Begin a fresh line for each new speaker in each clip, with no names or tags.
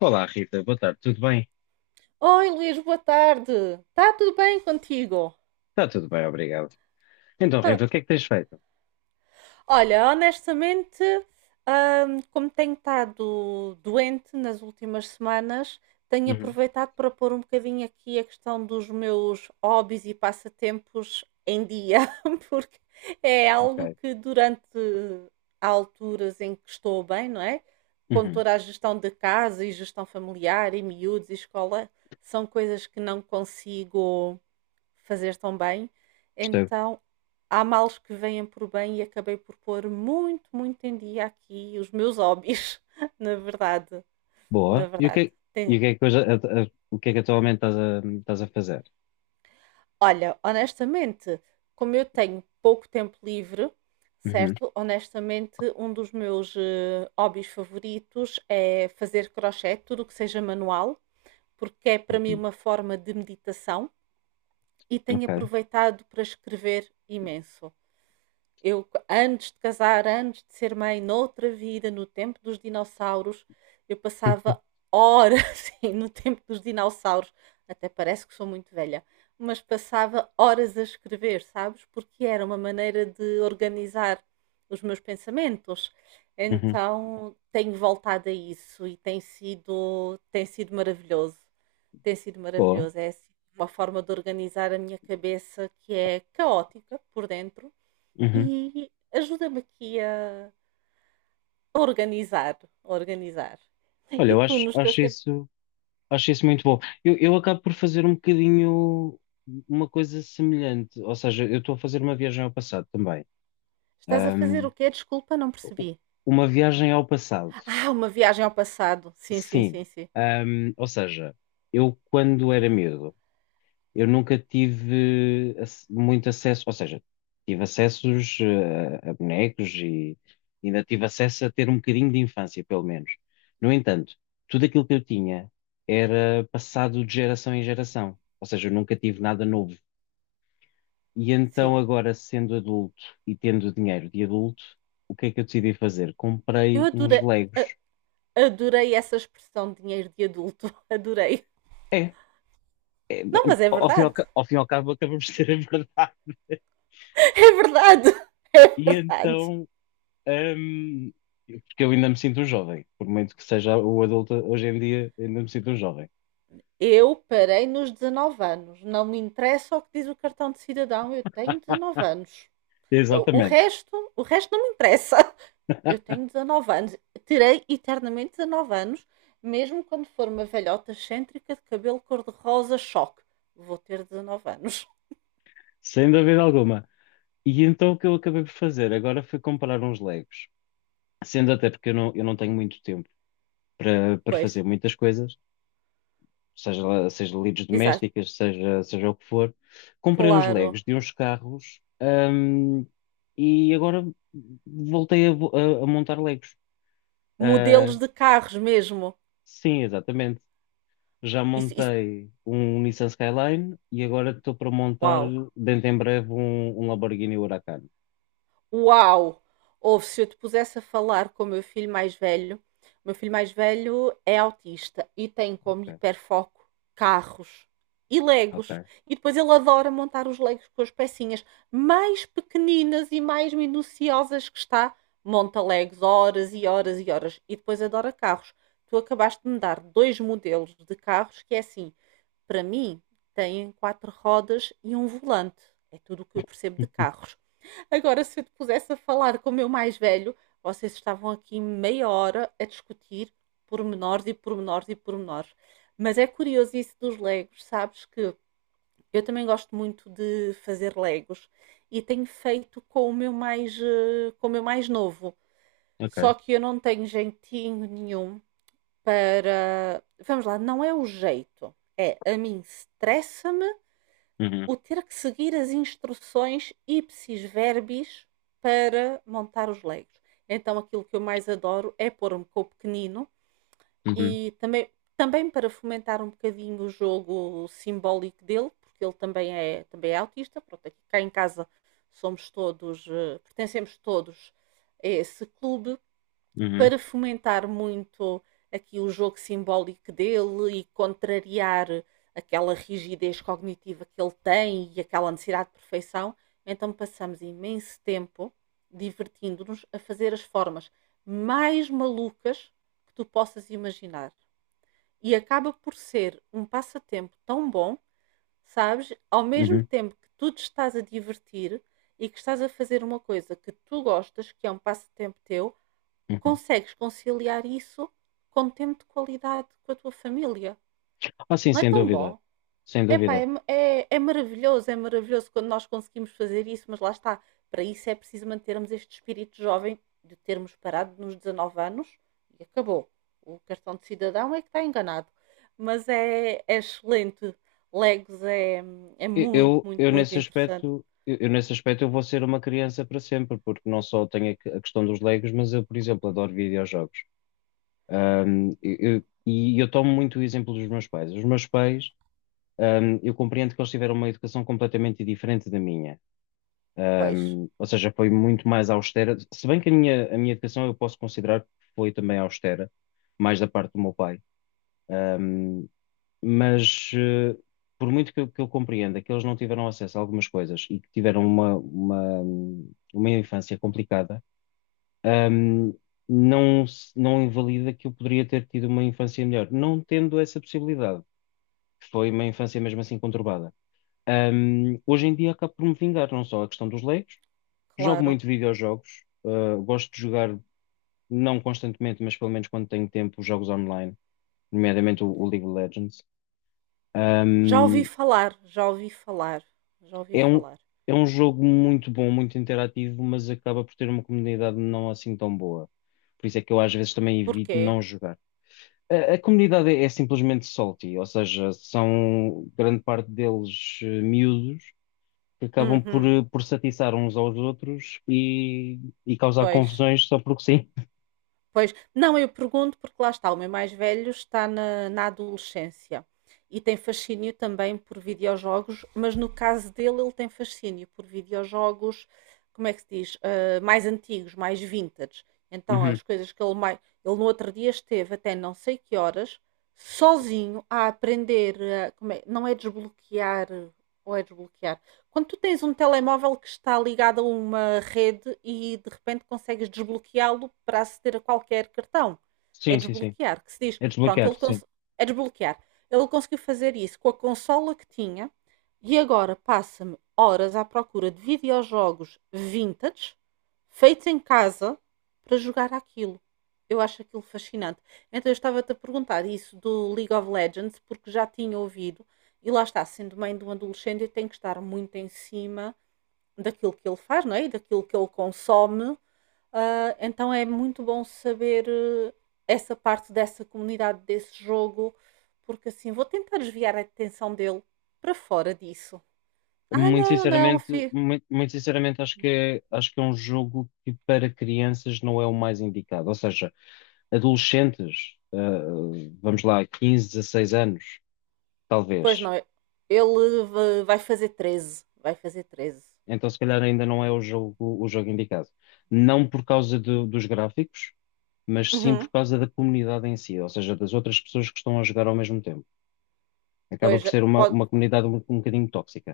Olá, Rita, boa tarde, tudo bem?
Oi Luís, boa tarde. Está tudo bem contigo?
Está tudo bem, obrigado. Então,
Tá.
Rita, o que é que tens feito?
Olha, honestamente, como tenho estado doente nas últimas semanas, tenho
Uhum,
aproveitado para pôr um bocadinho aqui a questão dos meus hobbies e passatempos em dia, porque é algo
ok.
que durante há alturas em que estou bem, não é? Com
Uhum,
toda a gestão de casa e gestão familiar e miúdos e escola, são coisas que não consigo fazer tão bem.
percebo.
Então, há males que vêm por bem e acabei por pôr muito, muito em dia aqui os meus hobbies, na verdade, na
Boa. E o que,
verdade.
é, e o
Tem-
que é que, hoje, o que é que atualmente estás a fazer?
Olha, honestamente, como eu tenho pouco tempo livre,
Uhum,
certo? Honestamente, um dos meus hobbies favoritos é fazer crochê, tudo o que seja manual, porque é para mim
uhum,
uma forma de meditação e tenho
ok.
aproveitado para escrever imenso. Eu, antes de casar, antes de ser mãe, noutra vida, no tempo dos dinossauros, eu passava horas sim, no tempo dos dinossauros. Até parece que sou muito velha, mas passava horas a escrever, sabes? Porque era uma maneira de organizar os meus pensamentos.
Uhum,
Então tenho voltado a isso e tem sido maravilhoso. Tem sido
boa.
maravilhoso. É assim, uma forma de organizar a minha cabeça que é caótica por dentro,
Uhum.
e ajuda-me aqui a organizar, a organizar.
Olha,
E tu, nos teus tempos,
acho isso muito bom. Eu acabo por fazer um bocadinho uma coisa semelhante, ou seja, eu estou a fazer uma viagem ao passado também.
estás a fazer
Ahm,
o quê? Desculpa, não
u-
percebi.
uma viagem ao passado.
Ah, uma viagem ao passado. Sim, sim,
Sim.
sim, sim.
Ou seja, eu quando era miúdo, eu nunca tive muito acesso, ou seja, tive acessos a, bonecos e ainda tive acesso a ter um bocadinho de infância, pelo menos. No entanto, tudo aquilo que eu tinha era passado de geração em geração, ou seja, eu nunca tive nada novo. E então
Sim.
agora, sendo adulto e tendo dinheiro de adulto, o que é que eu decidi fazer?
Eu
Comprei uns
adorei, a-
Legos.
adorei essa expressão de dinheiro de adulto. Adorei.
é é,
Não, mas é
ao fim e ao,
verdade.
ca- ao fim e ao cabo acabamos de ter a verdade.
É verdade. É
E
verdade.
então, hum, porque eu ainda me sinto um jovem, por muito que seja o adulto hoje em dia, ainda me sinto um jovem.
Eu parei nos 19 anos. Não me interessa o que diz o cartão de cidadão. Eu tenho 19 anos.
Exatamente,
O resto não me interessa. Eu tenho 19 anos. Terei eternamente 19 anos, mesmo quando for uma velhota excêntrica de cabelo cor-de-rosa choque. Vou ter 19 anos.
sem dúvida alguma. E então o que eu acabei por fazer agora foi comprar uns Legos, sendo até porque eu não tenho muito tempo para, para
Pois,
fazer muitas coisas. Seja lides
exato.
domésticas, seja o que for. Comprei uns
Claro.
Legos de uns carros, e agora voltei a montar Legos.
Modelos
Ah,
de carros mesmo.
sim, exatamente. Já
Isso,
montei um Nissan Skyline e agora estou para montar
uau.
dentro em breve um Lamborghini Huracan.
Uau! Ouve, se eu te pusesse a falar com o meu filho mais velho, o meu filho mais velho é autista e tem como
Ok,
hiperfoco carros e legos.
ok,
E depois ele adora montar os legos com as pecinhas mais pequeninas e mais minuciosas que está. Monta legos horas e horas e horas. E depois adora carros. Tu acabaste de me dar dois modelos de carros que é assim: para mim, têm quatro rodas e um volante. É tudo o que eu percebo de carros. Agora, se eu te pusesse a falar com o meu mais velho, vocês estavam aqui meia hora a discutir pormenores e pormenores e pormenores. Mas é curioso isso dos Legos, sabes que eu também gosto muito de fazer Legos e tenho feito com o meu mais novo. Só
ok.
que eu não tenho jeitinho nenhum para. Vamos lá, não é o jeito. É, a mim estressa-me
Uhum,
o ter que seguir as instruções ipsis verbis para montar os legos. Então aquilo que eu mais adoro é pôr-me com o pequenino
uhum,
e também para fomentar um bocadinho o jogo simbólico dele, porque ele também é autista. Pronto, aqui cá em casa somos todos, pertencemos todos a esse clube
uhum,
para fomentar muito aqui o jogo simbólico dele e contrariar aquela rigidez cognitiva que ele tem e aquela necessidade de perfeição, então passamos imenso tempo divertindo-nos a fazer as formas mais malucas que tu possas imaginar. E acaba por ser um passatempo tão bom, sabes? Ao mesmo
uhum,
tempo que tu te estás a divertir e que estás a fazer uma coisa que tu gostas, que é um passatempo teu,
uhum.
consegues conciliar isso com tempo de qualidade com a tua família.
Ah, sim,
Não é
sem
tão
dúvida.
bom?
Sem
Epá,
dúvida.
é maravilhoso quando nós conseguimos fazer isso, mas lá está. Para isso é preciso mantermos este espírito jovem de termos parado nos 19 anos e acabou. O cartão de cidadão é que está enganado. Mas é excelente. Legos é muito,
Eu,
muito, muito interessante.
eu nesse aspecto eu vou ser uma criança para sempre, porque não só tenho a questão dos Legos, mas eu, por exemplo, adoro videojogos. E eu tomo muito o exemplo dos meus pais. Os meus pais, eu compreendo que eles tiveram uma educação completamente diferente da minha.
Pois,
Ou seja, foi muito mais austera. Se bem que a minha educação eu posso considerar que foi também austera, mais da parte do meu pai, mas por muito que que eu compreenda que eles não tiveram acesso a algumas coisas e que tiveram uma infância complicada. hum, não, não invalida que eu poderia ter tido uma infância melhor, não tendo essa possibilidade, que foi uma infância mesmo assim conturbada. Hoje em dia acabo por me vingar, não só a questão dos leigos, jogo
claro.
muito videojogos, gosto de jogar, não constantemente, mas pelo menos quando tenho tempo, jogos online, nomeadamente o League of Legends.
Já ouvi
Hum,
falar, já ouvi falar, já ouvi
É
falar.
é um jogo muito bom, muito interativo, mas acaba por ter uma comunidade não assim tão boa. Por isso é que eu às vezes também evito
Porquê?
não jogar. A comunidade é, é simplesmente salty, ou seja, são grande parte deles miúdos que acabam
Uhum.
por se atiçar uns aos outros e causar
Pois,
confusões só porque sim.
pois. Não, eu pergunto porque lá está, o meu mais velho está na adolescência e tem fascínio também por videojogos, mas no caso dele, ele tem fascínio por videojogos, como é que se diz? Ah, mais antigos, mais vintage. Então,
Uhum.
as coisas que ele mais. Ele no outro dia esteve até não sei que horas, sozinho, a aprender. Não é desbloquear, ou é desbloquear? Quando tu tens um telemóvel que está ligado a uma rede e de repente consegues desbloqueá-lo para aceder a qualquer cartão. É
Sim, sim, sim.
desbloquear, que se diz,
É
pronto,
desbloquear, sim.
é desbloquear. Ele conseguiu fazer isso com a consola que tinha e agora passa-me horas à procura de videojogos vintage feitos em casa para jogar aquilo. Eu acho aquilo fascinante. Então eu estava-te a perguntar isso do League of Legends, porque já tinha ouvido e lá está, sendo mãe de um adolescente, eu tenho que estar muito em cima daquilo que ele faz, não é? E daquilo que ele consome. Ah, então é muito bom saber essa parte dessa comunidade, desse jogo, porque assim vou tentar desviar a atenção dele para fora disso. Ah,
Muito
não, não,
sinceramente,
filho.
muito, muito sinceramente acho que é um jogo que para crianças não é o mais indicado. Ou seja, adolescentes, vamos lá, 15, 16 anos,
Pois
talvez.
não, ele vai fazer treze.
Então, se calhar, ainda não é o jogo indicado. Não por causa dos gráficos, mas sim por
Uhum.
causa da comunidade em si, ou seja, das outras pessoas que estão a jogar ao mesmo tempo. Acaba
Pois
por ser
pode,
uma comunidade um bocadinho tóxica.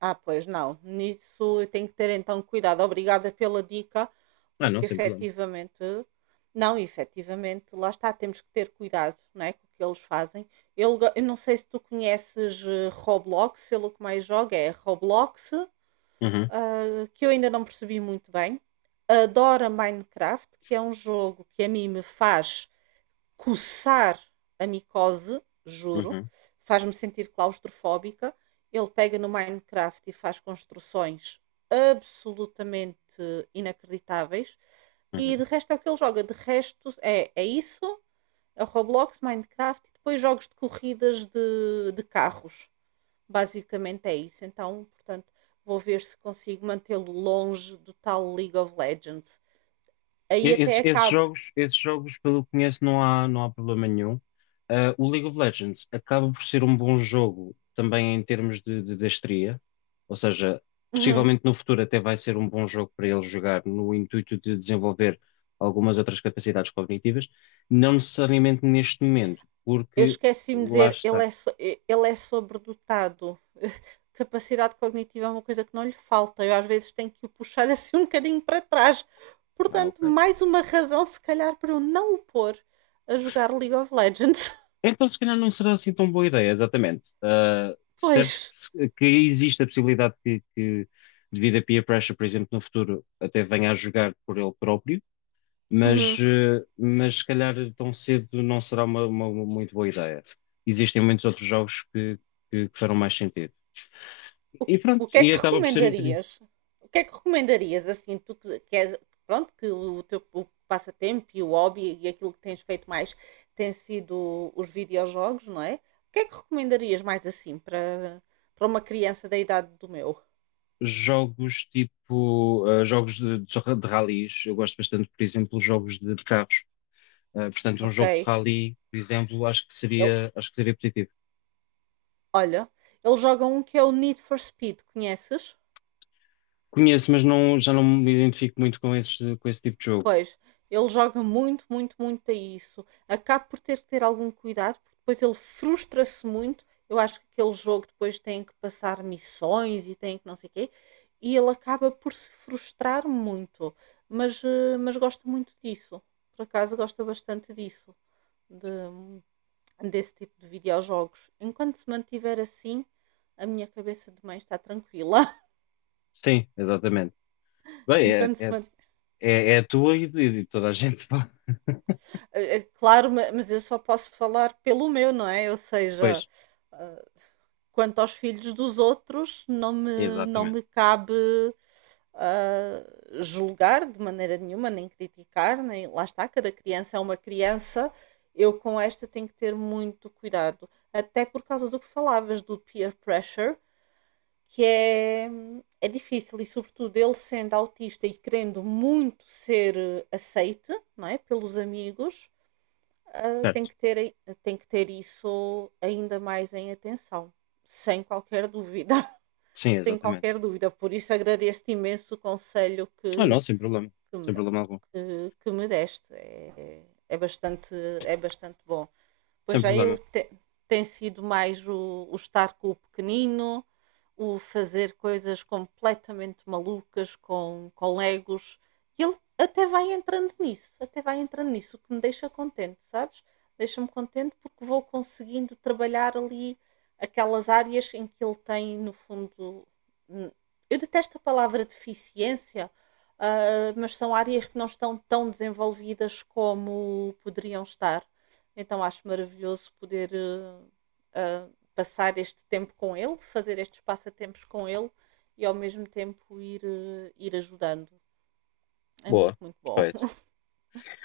Ah, pois não. Nisso eu tenho que ter então cuidado. Obrigada pela dica,
Ah, não,
porque
sem problema.
efetivamente, não, efetivamente, lá está, temos que ter cuidado, não é, com o que eles fazem. Eu não sei se tu conheces Roblox, ele o que mais joga é Roblox,
Uhum,
ah, que eu ainda não percebi muito bem. Adora Minecraft, que é um jogo que a mim me faz coçar a micose, juro,
uhum,
faz-me sentir claustrofóbica. Ele pega no Minecraft e faz construções absolutamente inacreditáveis. E
uhum.
de resto é o que ele joga. De resto é isso, é o Roblox, Minecraft e depois jogos de corridas de carros. Basicamente é isso. Então, portanto, vou ver se consigo mantê-lo longe do tal League of Legends. Aí até
Esses,
acabo.
esses jogos, pelo que conheço, não há problema nenhum. Ah, o League of Legends acaba por ser um bom jogo também em termos de destreza, ou seja,
Uhum.
possivelmente no futuro até vai ser um bom jogo para ele jogar no intuito de desenvolver algumas outras capacidades cognitivas, não necessariamente neste momento,
Eu
porque
esqueci-me de
lá
dizer, ele
está.
é, so- eh, ele é sobredotado. Capacidade cognitiva é uma coisa que não lhe falta. Eu às vezes tenho que o puxar assim um bocadinho para trás.
Ah,
Portanto,
ok.
mais uma razão, se calhar, para eu não o pôr a jogar League of Legends.
Então, se calhar não será assim tão boa ideia, exatamente. Ah, certo que,
Pois.
se- que existe a possibilidade devido a peer pressure, por exemplo, no futuro, até venha a jogar por ele próprio, mas,
Uhum.
mas se calhar tão cedo não será uma muito boa ideia. Existem muitos outros que farão mais sentido.
O,
E pronto,
o que é
e
que
acaba por ser um bocadinho.
recomendarias? O que é que recomendarias, assim, tu que queres, pronto, que o teu o passatempo e o hobby e aquilo que tens feito mais tem sido os videojogos, não é? O que é que recomendarias mais, assim, para uma criança da idade do meu?
Jogos tipo, ah, de ralis, eu gosto bastante, por exemplo, jogos de carros. Portanto, um jogo de
Ok?
rally, por exemplo,
Ele-
acho que seria positivo.
olha, ele joga um que é o Need for Speed, conheces?
Conheço, mas não, já não me identifico muito com esse tipo de jogo.
Pois, ele joga muito, muito, muito a isso. Acaba por ter que ter algum cuidado, porque depois ele frustra-se muito. Eu acho que aquele jogo depois tem que passar missões e tem que não sei o quê, e ele acaba por se frustrar muito. Mas, mas gosta muito disso. Por acaso gosta bastante disso, de- desse tipo de videojogos. Enquanto se mantiver assim, a minha cabeça de mãe está tranquila.
Sim, exatamente. Bem, é,
Enquanto se
é,
mant...
é, é a tua e de toda a gente. Pá.
Claro, mas eu só posso falar pelo meu, não é? Ou
Pois,
seja, quanto aos filhos dos outros, não me, não
exatamente.
me cabe ah, julgar de maneira nenhuma, nem criticar, nem lá está, cada criança é uma criança. Eu com esta tenho que ter muito cuidado, até por causa do que falavas do peer pressure, que é difícil e sobretudo ele sendo autista e querendo muito ser aceite, não é, pelos amigos, ah, tem
Certo.
que ter tem que ter isso ainda mais em atenção, sem qualquer dúvida
Sim,
sem
exatamente.
qualquer dúvida. Por isso agradeço-te imenso o conselho
Ah, não, sem problema.
que,
Sem
me,
problema algum.
que me deste. É, bastante, é bastante bom. Pois
Sem
já eu
problema.
tem sido mais o estar com o pequenino, o fazer coisas completamente malucas com legos. E ele até vai entrando nisso, até vai entrando nisso, o que me deixa contente, sabes? Deixa-me contente porque vou conseguindo trabalhar ali aquelas áreas em que ele tem, no fundo. hum, Eu detesto a palavra deficiência, mas são áreas que não estão tão desenvolvidas como poderiam estar. Então acho maravilhoso poder ah, passar este tempo com ele, fazer estes passatempos com ele e ao mesmo tempo ir, ir ajudando. É
Boa.
muito, muito bom.
Perfeito.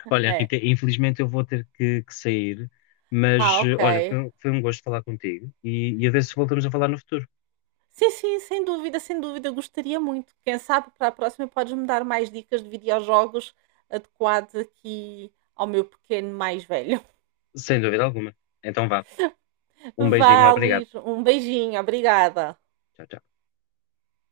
Olha,
É.
Rita, infelizmente eu vou ter que sair, mas
Ah,
olha,
ok.
foi um gosto falar contigo e a ver se voltamos a falar no futuro.
Sim, sim, sem dúvida, sem dúvida, gostaria muito. Quem sabe para a próxima podes-me dar mais dicas de videojogos adequados aqui ao meu pequeno mais velho.
Sem dúvida alguma. Então vá. Um beijinho,
Vá,
obrigado.
Luís, um beijinho, obrigada.
Tchau, tchau.